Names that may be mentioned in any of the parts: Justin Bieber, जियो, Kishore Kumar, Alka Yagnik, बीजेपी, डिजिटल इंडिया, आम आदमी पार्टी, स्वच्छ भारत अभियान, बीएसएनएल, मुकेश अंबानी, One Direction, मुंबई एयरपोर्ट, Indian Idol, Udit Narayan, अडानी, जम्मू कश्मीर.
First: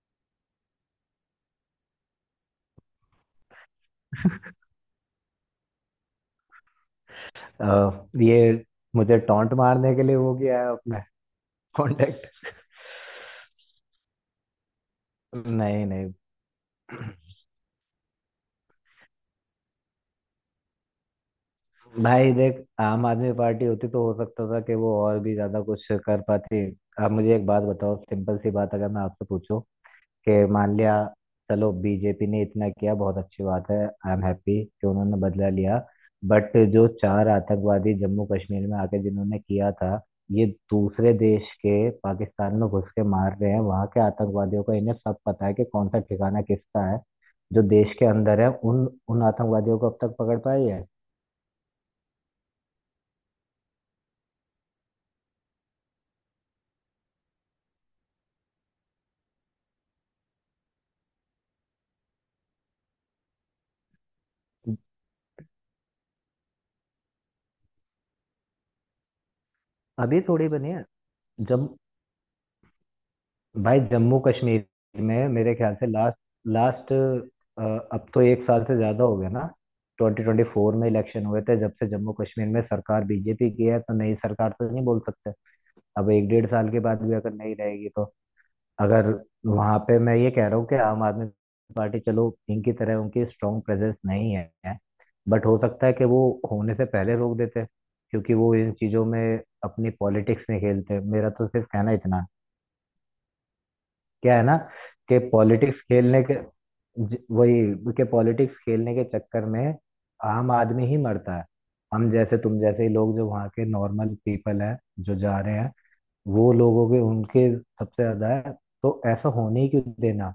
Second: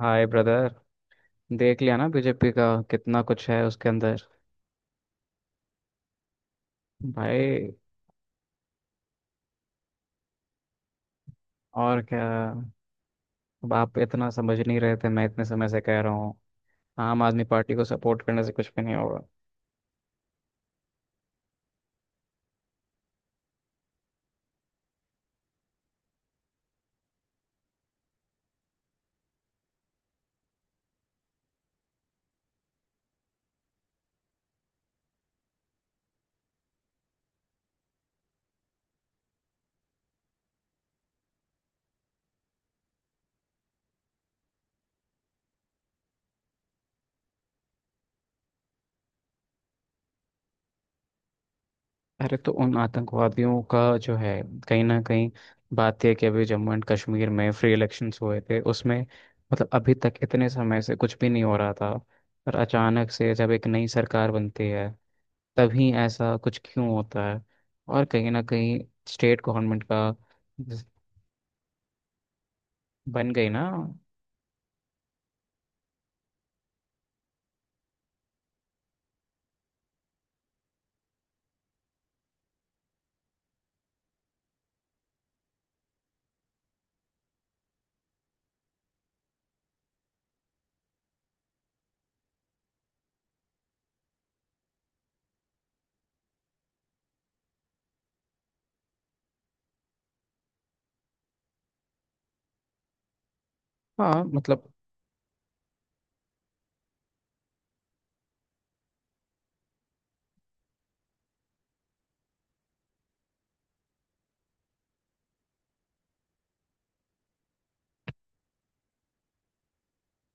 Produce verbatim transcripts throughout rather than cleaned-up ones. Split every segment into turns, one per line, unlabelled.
हाय brother. देख लिया ना, बी जे पी का कितना कुछ है उसके अंदर, भाई।
अ, ये मुझे टॉन्ट मारने के लिए वो किया है अपने
और क्या,
कांटेक्ट।
अब आप इतना समझ नहीं रहे थे, मैं इतने समय से
नहीं
कह रहा
नहीं।
हूँ आम आदमी पार्टी को सपोर्ट करने से कुछ भी नहीं होगा।
भाई देख, आम आदमी पार्टी होती तो हो सकता था कि वो और भी ज्यादा कुछ कर पाती। अब मुझे एक बात बताओ, सिंपल सी बात, अगर मैं आपसे पूछूं कि मान लिया, चलो, बीजेपी ने इतना किया, बहुत अच्छी बात है, आई एम हैप्पी कि उन्होंने बदला लिया। बट जो चार आतंकवादी जम्मू कश्मीर में आके जिन्होंने किया था, ये दूसरे देश के पाकिस्तान में घुस के मार रहे हैं वहां के आतंकवादियों को, इन्हें सब पता है कि कौन सा ठिकाना किसका है। जो देश के अंदर है उन उन आतंकवादियों को अब तक पकड़ पाई है?
अरे, तो उन आतंकवादियों का जो है, कहीं ना कहीं बात यह कि अभी जम्मू एंड कश्मीर में फ्री इलेक्शंस हुए थे उसमें, मतलब अभी तक इतने समय से कुछ भी नहीं हो रहा था, और अचानक से जब एक नई सरकार बनती है तभी ऐसा कुछ क्यों होता है। और कहीं ना कहीं स्टेट गवर्नमेंट का
अभी थोड़ी बनी है।
जिस-
जब
बन गई ना।
भाई जम्मू कश्मीर में मेरे ख्याल से लास्ट लास्ट अब तो एक साल से ज्यादा हो गया ना। ट्वेंटी ट्वेंटी फ़ोर में इलेक्शन हुए थे, जब से जम्मू कश्मीर में सरकार बीजेपी की है, तो नई सरकार तो नहीं बोल सकते। अब एक डेढ़ साल के बाद भी अगर नहीं रहेगी तो? अगर वहां पे मैं ये कह रहा हूँ कि आम आदमी पार्टी, चलो, इनकी तरह उनकी स्ट्रॉन्ग प्रेजेंस नहीं है, बट हो सकता है कि वो होने से पहले रोक देते, क्योंकि वो इन चीजों में अपनी पॉलिटिक्स में खेलते। मेरा तो सिर्फ कहना इतना,
हाँ,
क्या है ना,
मतलब
कि पॉलिटिक्स खेलने के, ज- वही के पॉलिटिक्स खेलने के चक्कर में आम आदमी ही मरता है। हम जैसे तुम जैसे ही लोग जो वहाँ के नॉर्मल पीपल हैं, जो जा रहे हैं, वो लोगों के उनके सबसे ज्यादा है। तो ऐसा होने ही क्यों देना?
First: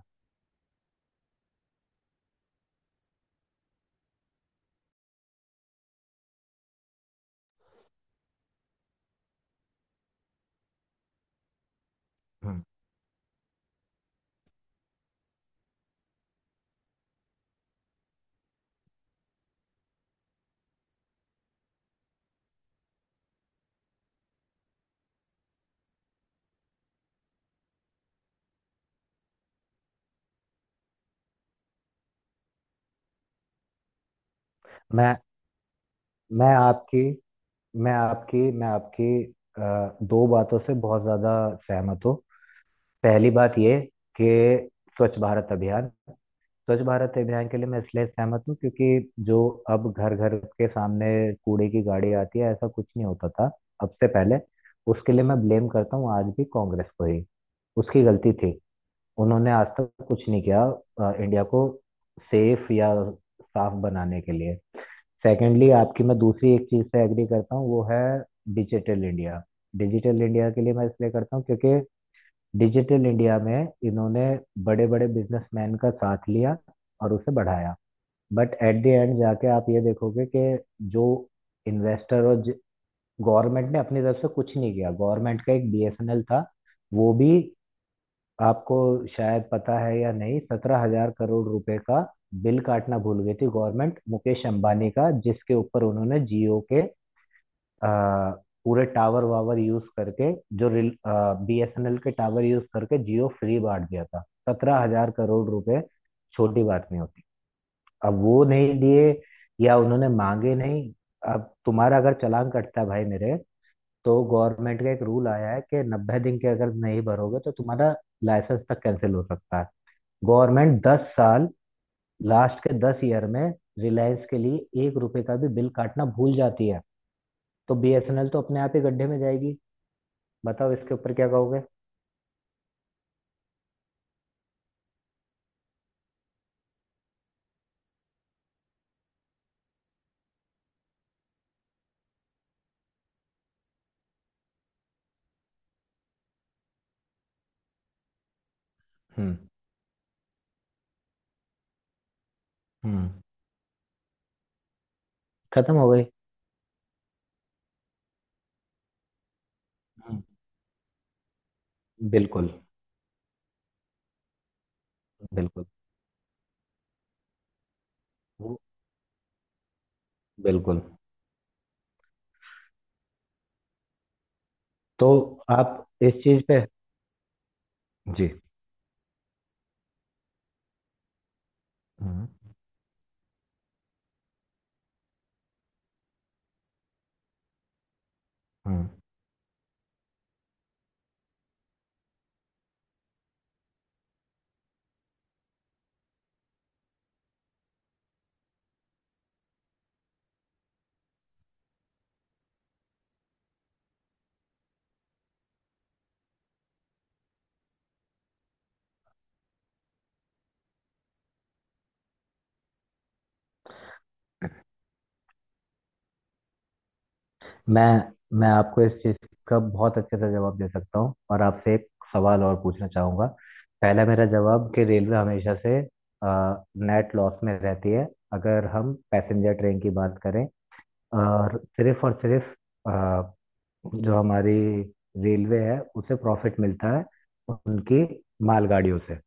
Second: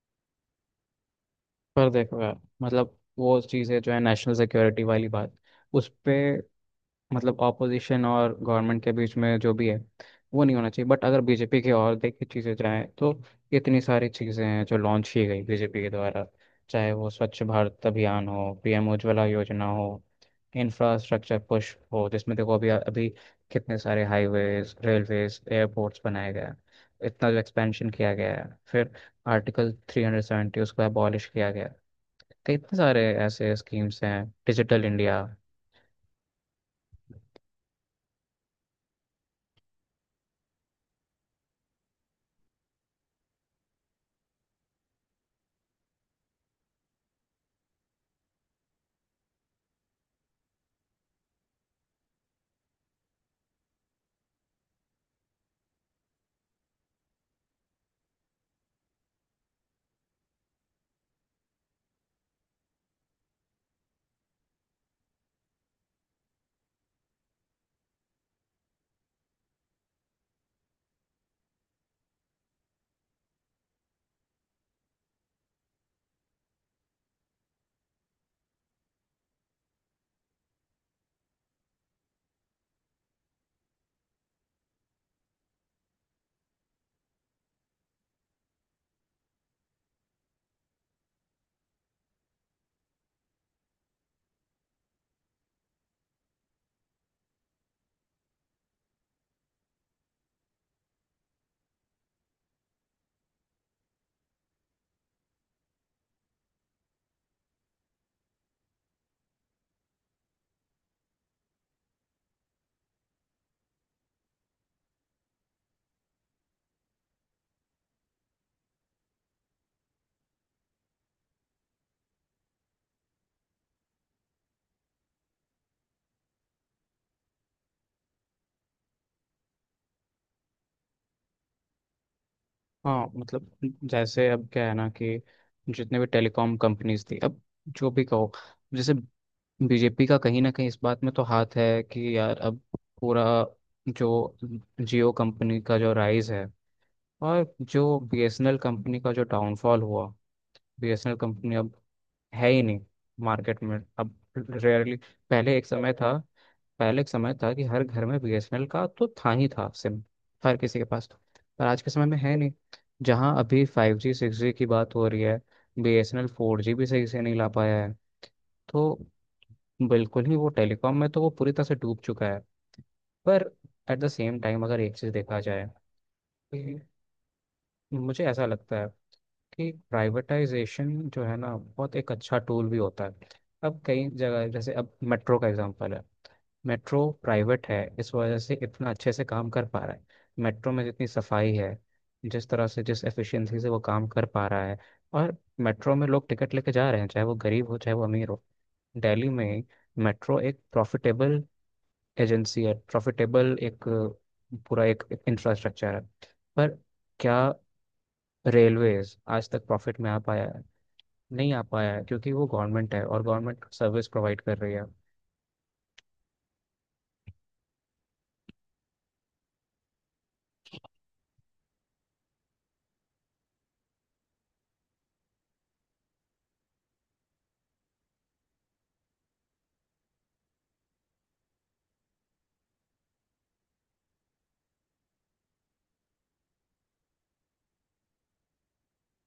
पर देखो यार, मतलब वो चीज़ें जो है नेशनल सिक्योरिटी वाली बात, उस पे मतलब ऑपोजिशन और गवर्नमेंट के बीच में जो भी है वो नहीं होना चाहिए। बट अगर बीजेपी की और देखिए चीज़ें
हम्म।
जाएँ तो इतनी सारी चीज़ें हैं जो लॉन्च की गई बीजेपी के द्वारा, चाहे वो स्वच्छ भारत अभियान हो, पी एम उज्ज्वला योजना हो, इंफ्रास्ट्रक्चर पुश हो जिसमें देखो अभी अभी कितने सारे हाईवेज, रेलवेज, एयरपोर्ट्स बनाए गए हैं। इतना जो एक्सपेंशन किया गया है, फिर आर्टिकल थ्री हंड्रेड सेवेंटी उसको अबॉलिश किया गया है। तो इतने सारे ऐसे स्कीम्स हैं, डिजिटल
मैं
इंडिया।
मैं आपकी मैं आपकी मैं आपकी अ, दो बातों से बहुत ज्यादा सहमत हूँ। पहली बात ये कि स्वच्छ भारत अभियान, स्वच्छ भारत अभियान के लिए मैं इसलिए सहमत हूँ, क्योंकि जो अब घर घर के सामने कूड़े की गाड़ी आती है, ऐसा कुछ नहीं होता था अब से पहले। उसके लिए मैं ब्लेम करता हूँ आज भी कांग्रेस को ही। उसकी गलती थी, उन्होंने आज तक कुछ नहीं किया अ, इंडिया को सेफ या साफ बनाने के लिए। सेकेंडली, आपकी मैं दूसरी एक चीज से एग्री करता हूँ, वो है डिजिटल इंडिया। डिजिटल इंडिया के लिए मैं इसलिए करता हूँ क्योंकि डिजिटल इंडिया में इन्होंने बड़े बड़े बिजनेसमैन का साथ लिया और उसे बढ़ाया। बट एट द एंड जाके आप ये देखोगे कि जो इन्वेस्टर और गवर्नमेंट ने अपनी तरफ से कुछ नहीं किया। गवर्नमेंट का एक बीएसएनएल था, वो भी आपको शायद पता है या नहीं, सत्रह हजार करोड़ रुपए का बिल काटना भूल गई थी गवर्नमेंट, मुकेश अंबानी का, जिसके ऊपर उन्होंने जियो के अ, पूरे टावर वावर यूज करके, जो बीएसएनएल के टावर यूज करके, जियो फ्री बांट दिया था। सत्रह हजार करोड़ रुपए, छोटी बात नहीं होती। अब वो नहीं दिए या उन्होंने मांगे नहीं। अब तुम्हारा अगर चालान कटता है भाई मेरे, तो गवर्नमेंट का एक रूल आया है कि नब्बे दिन के अगर नहीं भरोगे तो तुम्हारा लाइसेंस तक कैंसिल हो सकता है। गवर्नमेंट दस साल, लास्ट के दस ईयर में, रिलायंस के लिए एक रुपए का भी बिल काटना भूल जाती है। तो बीएसएनएल तो अपने आप ही गड्ढे में जाएगी। बताओ, इसके ऊपर क्या कहोगे?
हाँ, मतलब जैसे अब क्या है ना, कि जितने भी टेलीकॉम कंपनीज थी, अब जो भी कहो, जैसे बीजेपी का कहीं ना कहीं इस बात में तो हाथ है कि यार अब पूरा जो जियो कंपनी का जो राइज है और जो B S N L company का जो
हम्म।
डाउनफॉल हुआ। बीएसएनएल कंपनी अब है ही नहीं
हम्म।
मार्केट में, अब रेयरली। पहले एक
खत्म हो
समय
गई।
था पहले एक समय था कि हर घर में बीएसएनएल का तो था ही था सिम,
हम्म।
हर किसी के पास था। पर आज के समय में है नहीं।
बिल्कुल।
जहाँ अभी फाइव जी, सिक्स जी की बात हो रही है,
बिल्कुल।
बीएसएनएल फोर जी भी सही से नहीं ला पाया है।
वो-
तो बिल्कुल ही वो
बिल्कुल।
टेलीकॉम में तो वो पूरी तरह से डूब चुका है। पर एट द सेम टाइम अगर एक
तो
चीज़ देखा जाए
आप इस चीज पे।
कि मुझे
जी।
ऐसा लगता है कि प्राइवेटाइजेशन जो है ना, बहुत एक
हम्म।
अच्छा टूल भी होता है। अब कई जगह, जैसे अब मेट्रो का एग्जांपल है, मेट्रो प्राइवेट है इस वजह से
हम्म।
इतना अच्छे से काम कर पा रहा है। मेट्रो में जितनी सफाई है, जिस तरह से, जिस एफिशिएंसी से वो काम कर पा रहा है, और मेट्रो में लोग टिकट लेके जा रहे हैं चाहे वो गरीब हो चाहे वो अमीर हो। दिल्ली में मेट्रो एक प्रॉफिटेबल एजेंसी है, प्रॉफिटेबल एक अ, पूरा एक इंफ्रास्ट्रक्चर है। पर क्या रेलवेज आज तक प्रॉफिट में आ पाया है? नहीं आ पाया है, क्योंकि वो गवर्नमेंट है और गवर्नमेंट सर्विस प्रोवाइड कर रही है।
मैं मैं आपको इस चीज का बहुत अच्छे से जवाब दे सकता हूँ, और आपसे एक सवाल और पूछना चाहूंगा। पहला मेरा जवाब कि रेलवे हमेशा से नेट लॉस में रहती है अगर हम पैसेंजर ट्रेन की बात करें, और सिर्फ और सिर्फ जो हमारी रेलवे है उसे प्रॉफिट मिलता है उनकी मालगाड़ियों से।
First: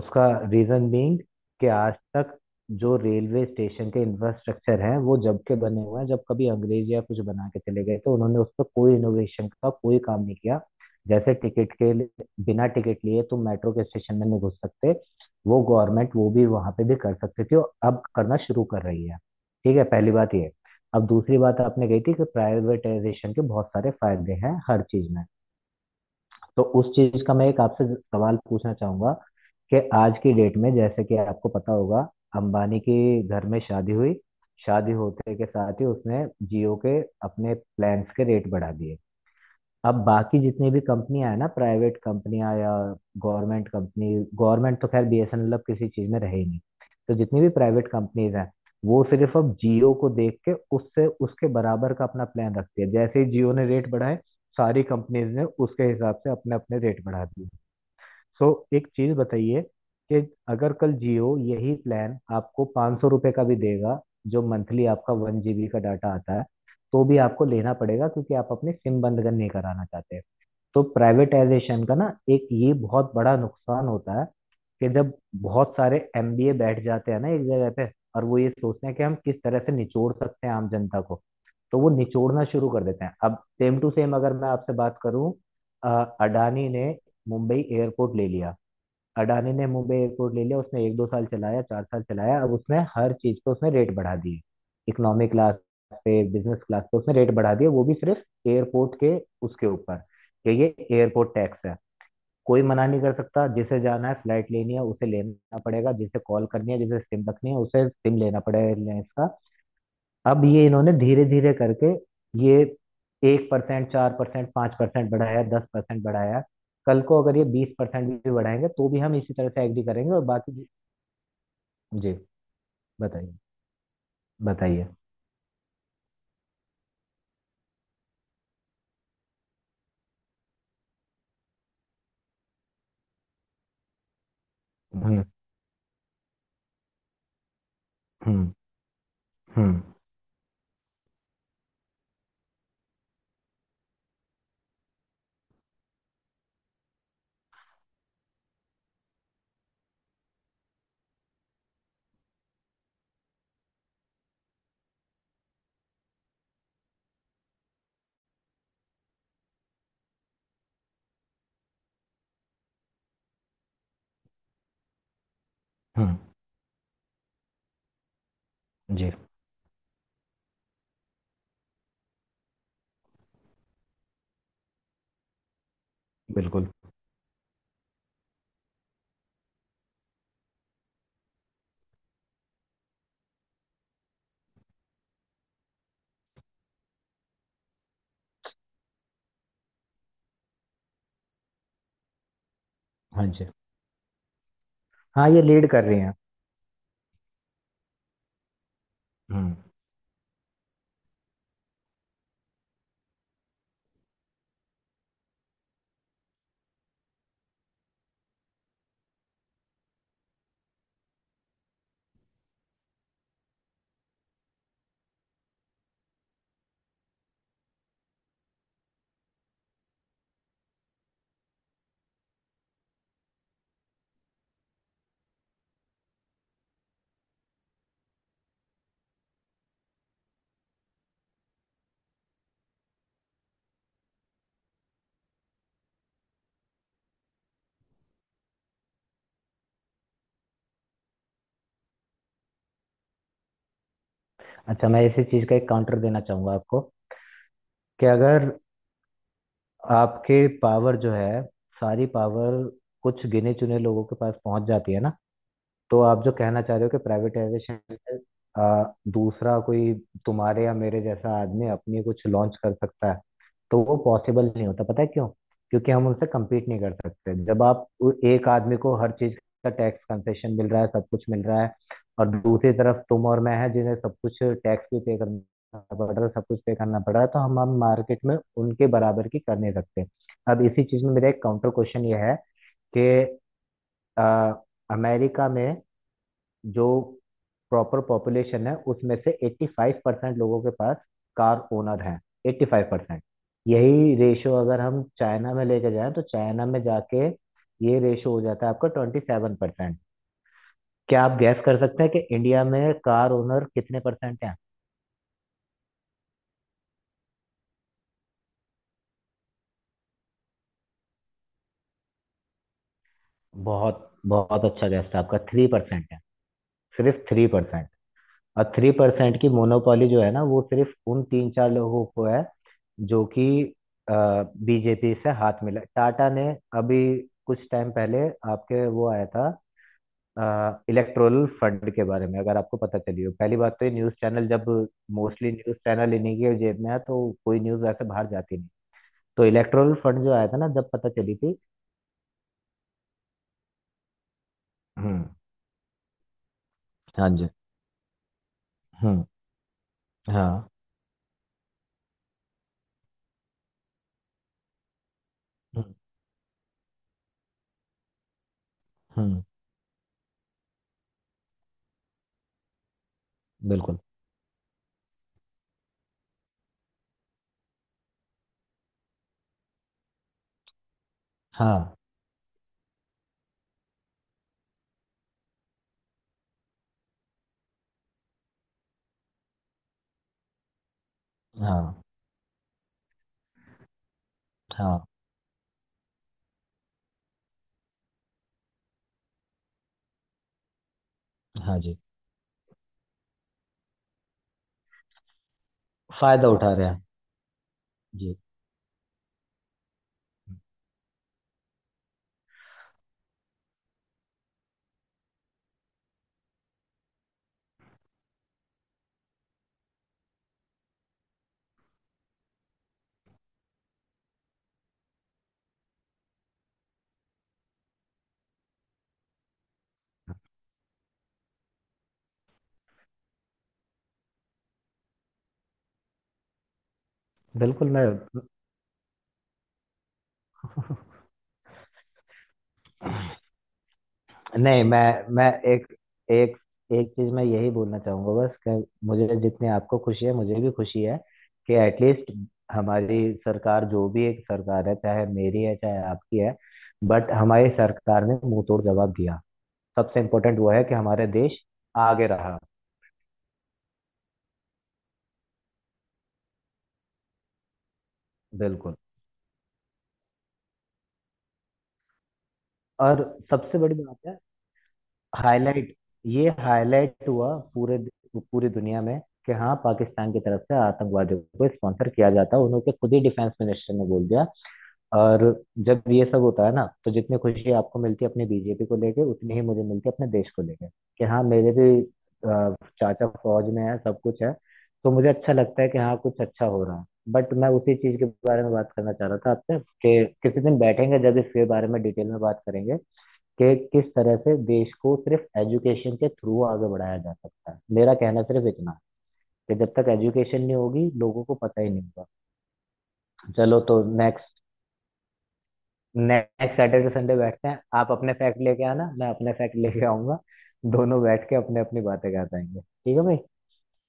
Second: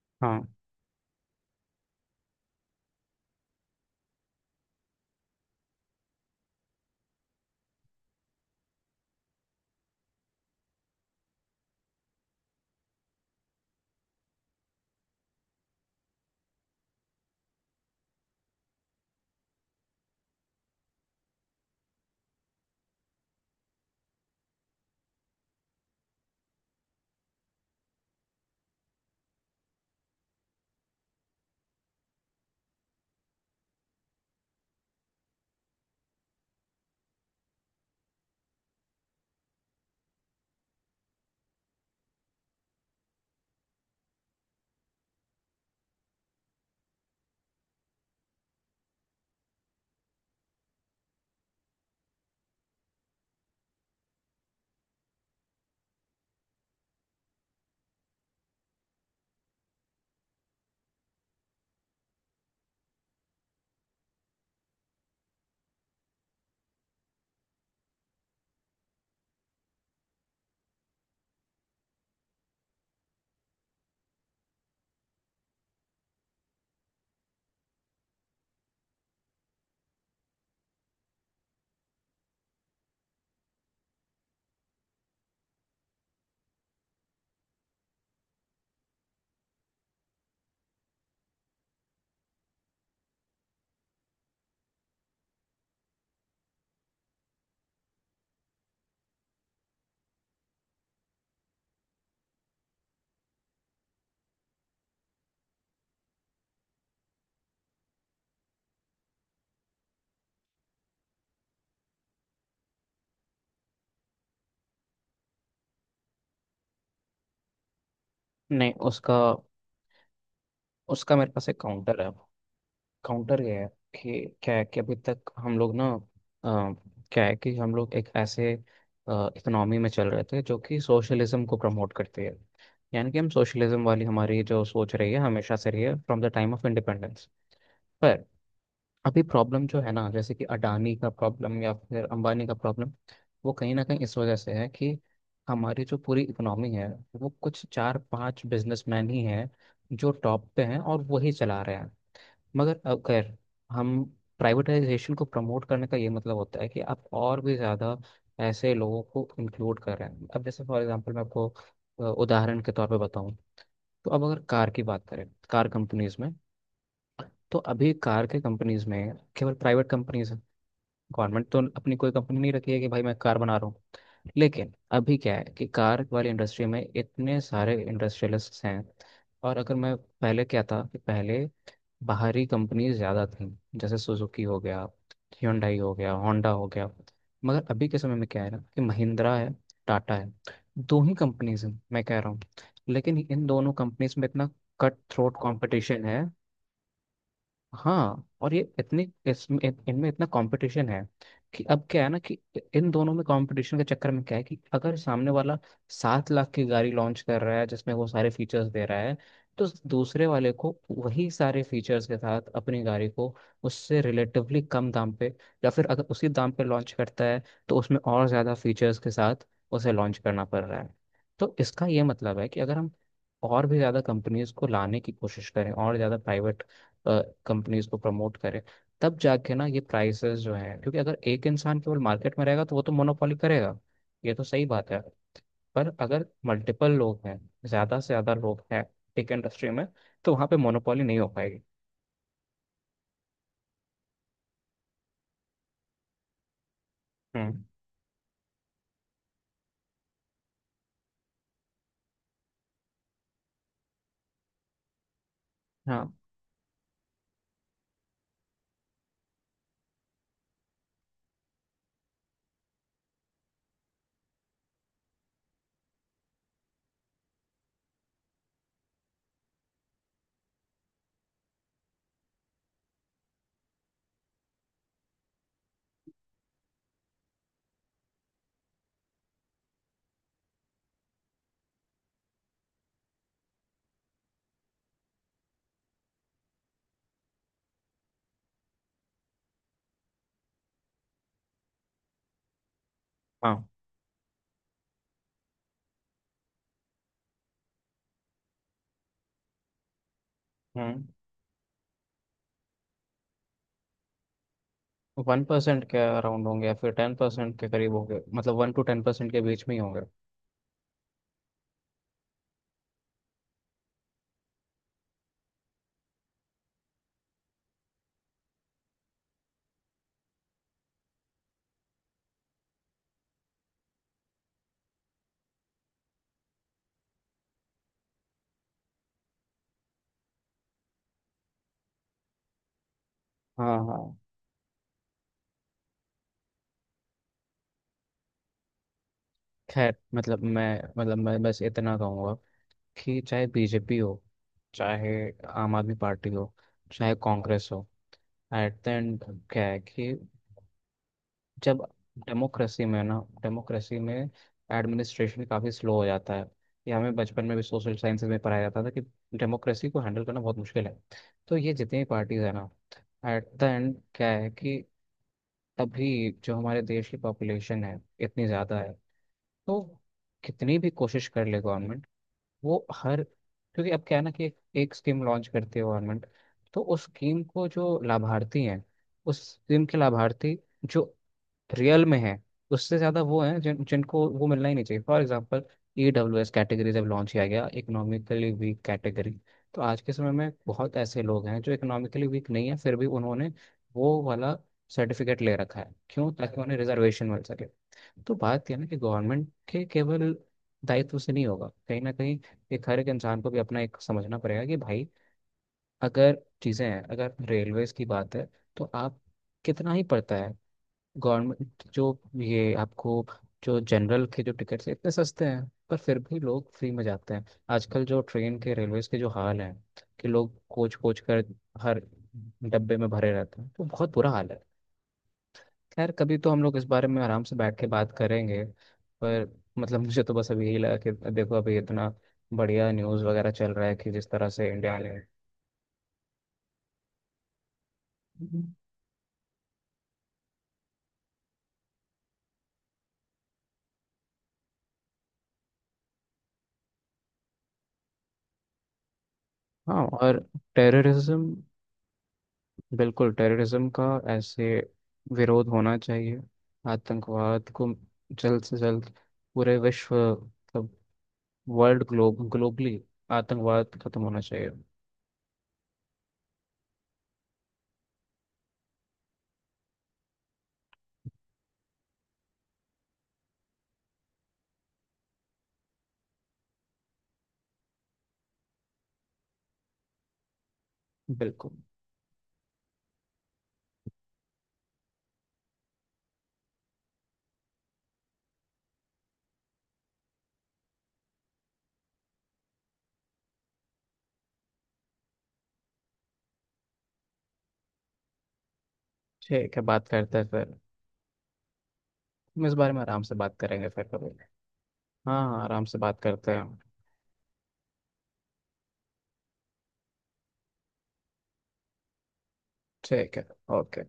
उसका
हाँ।
रीजन बीइंग कि आज तक जो रेलवे स्टेशन के इंफ्रास्ट्रक्चर है वो जब के बने हुए हैं जब कभी अंग्रेज या कुछ बना के चले गए, तो उन्होंने उस पर कोई इनोवेशन का कोई काम नहीं किया। जैसे टिकट के लिए, बिना टिकट लिए तुम मेट्रो के स्टेशन में नहीं घुस सकते। वो गवर्नमेंट वो भी वहां पे भी कर सकती थी और अब करना शुरू कर रही है। ठीक है, पहली बात ये। अब दूसरी बात आपने कही थी कि प्राइवेटाइजेशन के बहुत सारे फायदे हैं हर चीज में, तो उस चीज का मैं एक आपसे सवाल पूछना चाहूंगा कि आज की डेट में, जैसे कि आपको पता होगा, अंबानी के घर में शादी हुई। शादी होते के साथ ही उसने जियो के अपने प्लान्स के रेट बढ़ा दिए। अब बाकी जितनी भी कंपनियां हैं ना, प्राइवेट कंपनियां या गवर्नमेंट कंपनी, गवर्नमेंट तो खैर बीएसएनएल अब किसी चीज में रहे ही नहीं, तो जितनी भी प्राइवेट कंपनीज हैं वो सिर्फ अब जियो को देख के उससे उसके बराबर का अपना प्लान रखती है। जैसे ही जियो ने रेट बढ़ाए, सारी कंपनीज ने उसके हिसाब से अपने अपने रेट बढ़ा दिए। सो एक चीज बताइए कि अगर कल जियो यही प्लान आपको 500 सौ रुपये का भी देगा, जो मंथली आपका वन जीबी का डाटा आता है, तो भी आपको लेना पड़ेगा, क्योंकि आप अपनी सिम बंद नहीं कराना चाहते। तो प्राइवेटाइजेशन का ना एक ये बहुत बड़ा नुकसान होता है कि जब बहुत सारे एमबीए बैठ जाते हैं ना एक जगह पे, और वो ये सोचते हैं कि हम किस तरह से निचोड़ सकते हैं आम जनता को, तो वो निचोड़ना शुरू कर देते हैं। अब सेम टू सेम अगर मैं आपसे बात करूं, अ, अडानी ने मुंबई एयरपोर्ट ले लिया। अडानी ने मुंबई एयरपोर्ट ले लिया, उसने एक दो साल चलाया, चार साल चलाया, अब उसने हर चीज पे उसने रेट बढ़ा दिए। इकोनॉमिक क्लास पे, बिजनेस क्लास पे, उसने रेट बढ़ा दिए। वो भी सिर्फ एयरपोर्ट के, उसके ऊपर कि ये एयरपोर्ट टैक्स है। कोई मना नहीं कर सकता, जिसे जाना है फ्लाइट लेनी है उसे लेना पड़ेगा, जिसे कॉल करनी है जिसे सिम रखनी है उसे सिम लेना पड़ेगा एयरलाइंस का। अब ये इन्होंने धीरे धीरे करके ये एक परसेंट, चार परसेंट, पांच परसेंट बढ़ाया, दस परसेंट बढ़ाया। कल को अगर ये बीस परसेंट भी बढ़ाएंगे
नहीं
तो भी हम
उसका
इसी तरह से एग्री करेंगे, और बाकी जी।
उसका मेरे पास एक काउंटर है।
जी, बताइए।
काउंटर गया है कि क्या है कि
बताइए।
अभी तक हम लोग ना अ, क्या है कि हम लोग एक ऐसे इकोनॉमी में चल रहे थे जो कि सोशलिज्म को प्रमोट करती है। यानी कि हम सोशलिज्म वाली हमारी जो सोच रही है,
हम्म।
हमेशा से रही है, from the time of independence. पर
हम्म।
अभी प्रॉब्लम जो
हम्म।
है ना, जैसे कि अडानी का प्रॉब्लम या फिर अंबानी का प्रॉब्लम, वो कहीं ना कहीं इस वजह से है कि हमारी जो पूरी इकोनॉमी है, वो कुछ चार पांच बिजनेसमैन ही हैं जो टॉप पे हैं और वही चला रहे हैं। मगर अगर हम प्राइवेटाइजेशन को प्रमोट करने का ये मतलब होता है कि आप और भी ज़्यादा ऐसे लोगों को इंक्लूड कर रहे हैं। अब जैसे फॉर एग्जांपल मैं आपको अ, उदाहरण के तौर पे बताऊं, तो अब अगर कार की बात करें, कार कंपनीज
हम्म।
में, तो अभी कार के कंपनीज
जी।
में केवल प्राइवेट कंपनीज हैं। गवर्नमेंट तो अपनी कोई कंपनी नहीं रखी है कि भाई मैं कार बना रहा हूँ। लेकिन अभी क्या है कि कार वाली इंडस्ट्री
बिल्कुल।
में इतने सारे इंडस्ट्रियलिस्ट्स हैं। और अगर मैं पहले क्या था कि पहले बाहरी कंपनीज ज़्यादा थीं, जैसे सुजुकी हो गया, Hyundai हो गया, होंडा हो गया। मगर अभी के समय में क्या है ना कि महिंद्रा है, टाटा है, दो ही कंपनीज हैं मैं कह रहा हूँ। लेकिन
हाँ
इन
जी।
दोनों कंपनीज में इतना कट
हाँ,
थ्रोट
ये लीड कर रही
कंपटीशन
हैं।
है। हाँ, और ये इतनी इस,
हम्म।
इन- इनमें इतना कंपटीशन है कि अब क्या है ना कि इन दोनों में कंपटीशन के चक्कर में क्या है कि अगर सामने वाला सात लाख की गाड़ी लॉन्च कर रहा है जिसमें वो सारे फीचर्स दे रहा है, तो दूसरे वाले को वही सारे फीचर्स के साथ अपनी गाड़ी को उससे रिलेटिवली कम दाम पे या फिर अगर उसी दाम पे लॉन्च करता है तो उसमें और ज़्यादा फीचर्स के साथ उसे लॉन्च करना पड़ रहा है। तो इसका ये मतलब है कि अगर हम और भी ज़्यादा कंपनीज को लाने की कोशिश करें और ज़्यादा प्राइवेट कंपनीज को प्रमोट करे, तब जाके ना ये प्राइसेस जो है, क्योंकि अगर एक इंसान केवल मार्केट में रहेगा तो वो तो मोनोपोली करेगा, ये तो सही बात है। पर अगर मल्टीपल लोग हैं, ज्यादा से ज्यादा लोग हैं टेक इंडस्ट्री में, तो वहाँ पे मोनोपोली नहीं हो पाएगी।
अच्छा, मैं इसी चीज का एक काउंटर देना चाहूंगा आपको।
हम्म।
कि अगर आपके पावर जो है, सारी पावर, कुछ गिने चुने लोगों के पास पहुंच जाती है ना, तो
हाँ
आप जो कहना चाह रहे हो कि प्राइवेटाइजेशन में अ, दूसरा कोई तुम्हारे या मेरे जैसा आदमी अपनी कुछ लॉन्च कर सकता है, तो वो पॉसिबल नहीं होता। पता है क्यों? क्योंकि हम उनसे कम्पीट नहीं कर सकते। जब आप उ- एक आदमी को हर चीज का टैक्स कंसेशन मिल रहा है, सब कुछ मिल रहा है, और दूसरी तरफ तुम और मैं हैं जिन्हें सब कुछ टैक्स भी पे करना पड़ रहा है, सब कुछ पे करना पड़ रहा है, तो हम हम मार्केट में उनके बराबर की कर नहीं सकते। अब इसी चीज में मेरा एक काउंटर क्वेश्चन ये है कि अ, अमेरिका में जो प्रॉपर पॉपुलेशन है उसमें से पचासी परसेंट लोगों के पास कार ओनर हैं। पचासी परसेंट।
हाँ।
यही रेशो अगर हम चाइना में लेके जाएं, तो चाइना में जाके ये रेशो हो जाता है आपका सत्ताईस परसेंट।
हम्म।
क्या आप गैस कर सकते हैं कि इंडिया में कार ओनर कितने परसेंट हैं?
वन परसेंट के अराउंड होंगे, या फिर टेन परसेंट के करीब होंगे, मतलब वन टू टेन परसेंट के बीच में ही होंगे।
बहुत बहुत अच्छा गैस था आपका। थ्री परसेंट है, सिर्फ थ्री परसेंट। और थ्री परसेंट की मोनोपोली जो है ना वो सिर्फ उन तीन चार लोगों को है, जो कि बीजेपी से हाथ मिला टाटा ने। अभी कुछ टाइम पहले आपके वो आया था इलेक्टोरल फंड के बारे में, अगर आपको पता चली हो। पहली बात
हाँ
तो ये
हाँ।
न्यूज़ चैनल, जब मोस्टली न्यूज़ चैनल इन्हीं के जेब में है, तो कोई न्यूज़ ऐसे बाहर जाती नहीं। तो इलेक्टोरल
खैर,
फंड जो
मतलब
आया था ना,
मैं
जब पता
मतलब
चली
मैं
थी।
बस इतना कहूँगा कि चाहे बीजेपी हो, चाहे
हम्म।
आम आदमी पार्टी हो, चाहे
हाँ जी।
कांग्रेस हो, एट द
हम्म।
एंड क्या है कि
हाँ।
जब डेमोक्रेसी में ना डेमोक्रेसी में एडमिनिस्ट्रेशन काफ़ी
हम्म।
स्लो हो जाता है। ये हमें बचपन में भी सोशल साइंस में पढ़ाया जाता था कि
हम्म।
डेमोक्रेसी को हैंडल करना बहुत मुश्किल है। तो ये जितनी भी पार्टीज है ना, एट द एंड
बिल्कुल।
क्या है कि अभी जो हमारे देश की पॉपुलेशन है, इतनी ज़्यादा है, तो कितनी भी कोशिश कर ले
हाँ।
गवर्नमेंट, वो हर क्योंकि अब क्या है ना कि एक, एक स्कीम लॉन्च करती है गवर्नमेंट, तो उस स्कीम को जो लाभार्थी हैं, उस स्कीम के लाभार्थी जो
हाँ।
रियल में हैं, उससे ज़्यादा वो हैं जिन जिनको वो मिलना ही नहीं चाहिए।
हाँ।
For example, E W S category जब लॉन्च किया गया, इकोनॉमिकली वीक कैटेगरी, तो आज के समय में बहुत ऐसे लोग हैं जो
हाँ जी।
इकोनॉमिकली वीक नहीं है, फिर भी उन्होंने वो वाला सर्टिफिकेट ले रखा है, क्यों?
फायदा
ताकि
उठा
उन्हें
रहे हैं।
रिजर्वेशन मिल सके। तो
जी।
बात यह है ना कि गवर्नमेंट के केवल दायित्व से नहीं होगा, कहीं ना कहीं एक हर एक इंसान को भी अपना एक समझना पड़ेगा कि भाई, अगर चीज़ें हैं, अगर रेलवेज की बात है तो आप कितना ही पड़ता है, गवर्नमेंट जो ये आपको, जो जनरल के जो टिकट्स हैं इतने सस्ते हैं, पर फिर भी लोग फ्री में जाते हैं। आजकल जो ट्रेन के, रेलवेज के जो हाल है, कि लोग कोच कोच कर हर डब्बे में भरे रहते हैं, तो बहुत बुरा हाल है। खैर, कभी तो हम लोग इस बारे में आराम से बैठ के
बिल्कुल। मैं।
बात करेंगे। पर मतलब मुझे तो बस अभी यही लगा कि देखो अभी इतना बढ़िया न्यूज़ वगैरह चल रहा है कि जिस तरह से
नहीं,
इंडिया ने।
मैं मैं एक एक एक चीज मैं यही बोलना चाहूंगा बस,
हम्म।
कि मुझे जितनी आपको खुशी है मुझे भी खुशी है, कि एटलीस्ट हमारी सरकार, जो भी एक सरकार है चाहे मेरी है चाहे आपकी है, बट हमारी सरकार ने मुंह तोड़ जवाब दिया।
हाँ,
सबसे
और
इम्पोर्टेंट वो है कि हमारे
टेररिज्म,
देश आगे रहा।
बिल्कुल टेररिज्म का ऐसे विरोध होना चाहिए। आतंकवाद को जल्द से
बिल्कुल।
जल्द पूरे विश्व, मतलब वर्ल्ड ग्लोब, ग्लोबली
और सबसे बड़ी
आतंकवाद
बात
खत्म
है
होना चाहिए।
हाईलाइट, ये हाईलाइट हुआ पूरे, पूरी दुनिया में, कि हाँ पाकिस्तान की तरफ से आतंकवादियों को स्पॉन्सर किया जाता है। उन्होंने खुद ही डिफेंस मिनिस्टर ने बोल दिया। और जब ये सब होता है ना, तो जितनी खुशी आपको मिलती है अपने बीजेपी को लेके, उतनी ही मुझे मिलती है अपने देश को लेके, कि हाँ
बिल्कुल।
मेरे भी अ, चाचा फौज में है, सब कुछ है। तो मुझे अच्छा लगता है कि हाँ कुछ अच्छा हो रहा है। बट मैं उसी चीज के बारे में बात करना चाह रहा था आपसे कि किसी दिन बैठेंगे जब इसके बारे में डिटेल में बात करेंगे, कि किस तरह से देश को सिर्फ एजुकेशन के थ्रू आगे बढ़ाया जा सकता है। मेरा कहना सिर्फ इतना है कि
ठीक है,
जब
बात
तक
करते हैं
एजुकेशन
फिर।
नहीं होगी, लोगों को पता ही नहीं होगा।
हम इस बारे में आराम से बात
चलो,
करेंगे
तो
फिर कभी।
नेक्स्ट,
हाँ हाँ, आराम से बात करते
नेक्स्ट
हैं।
सैटरडे संडे बैठते हैं। आप अपने फैक्ट लेके आना, मैं अपने फैक्ट लेके आऊंगा, दोनों बैठ के अपने अपनी बातें कर पाएंगे, ठीक है
ठीक
भाई।
है। ओके।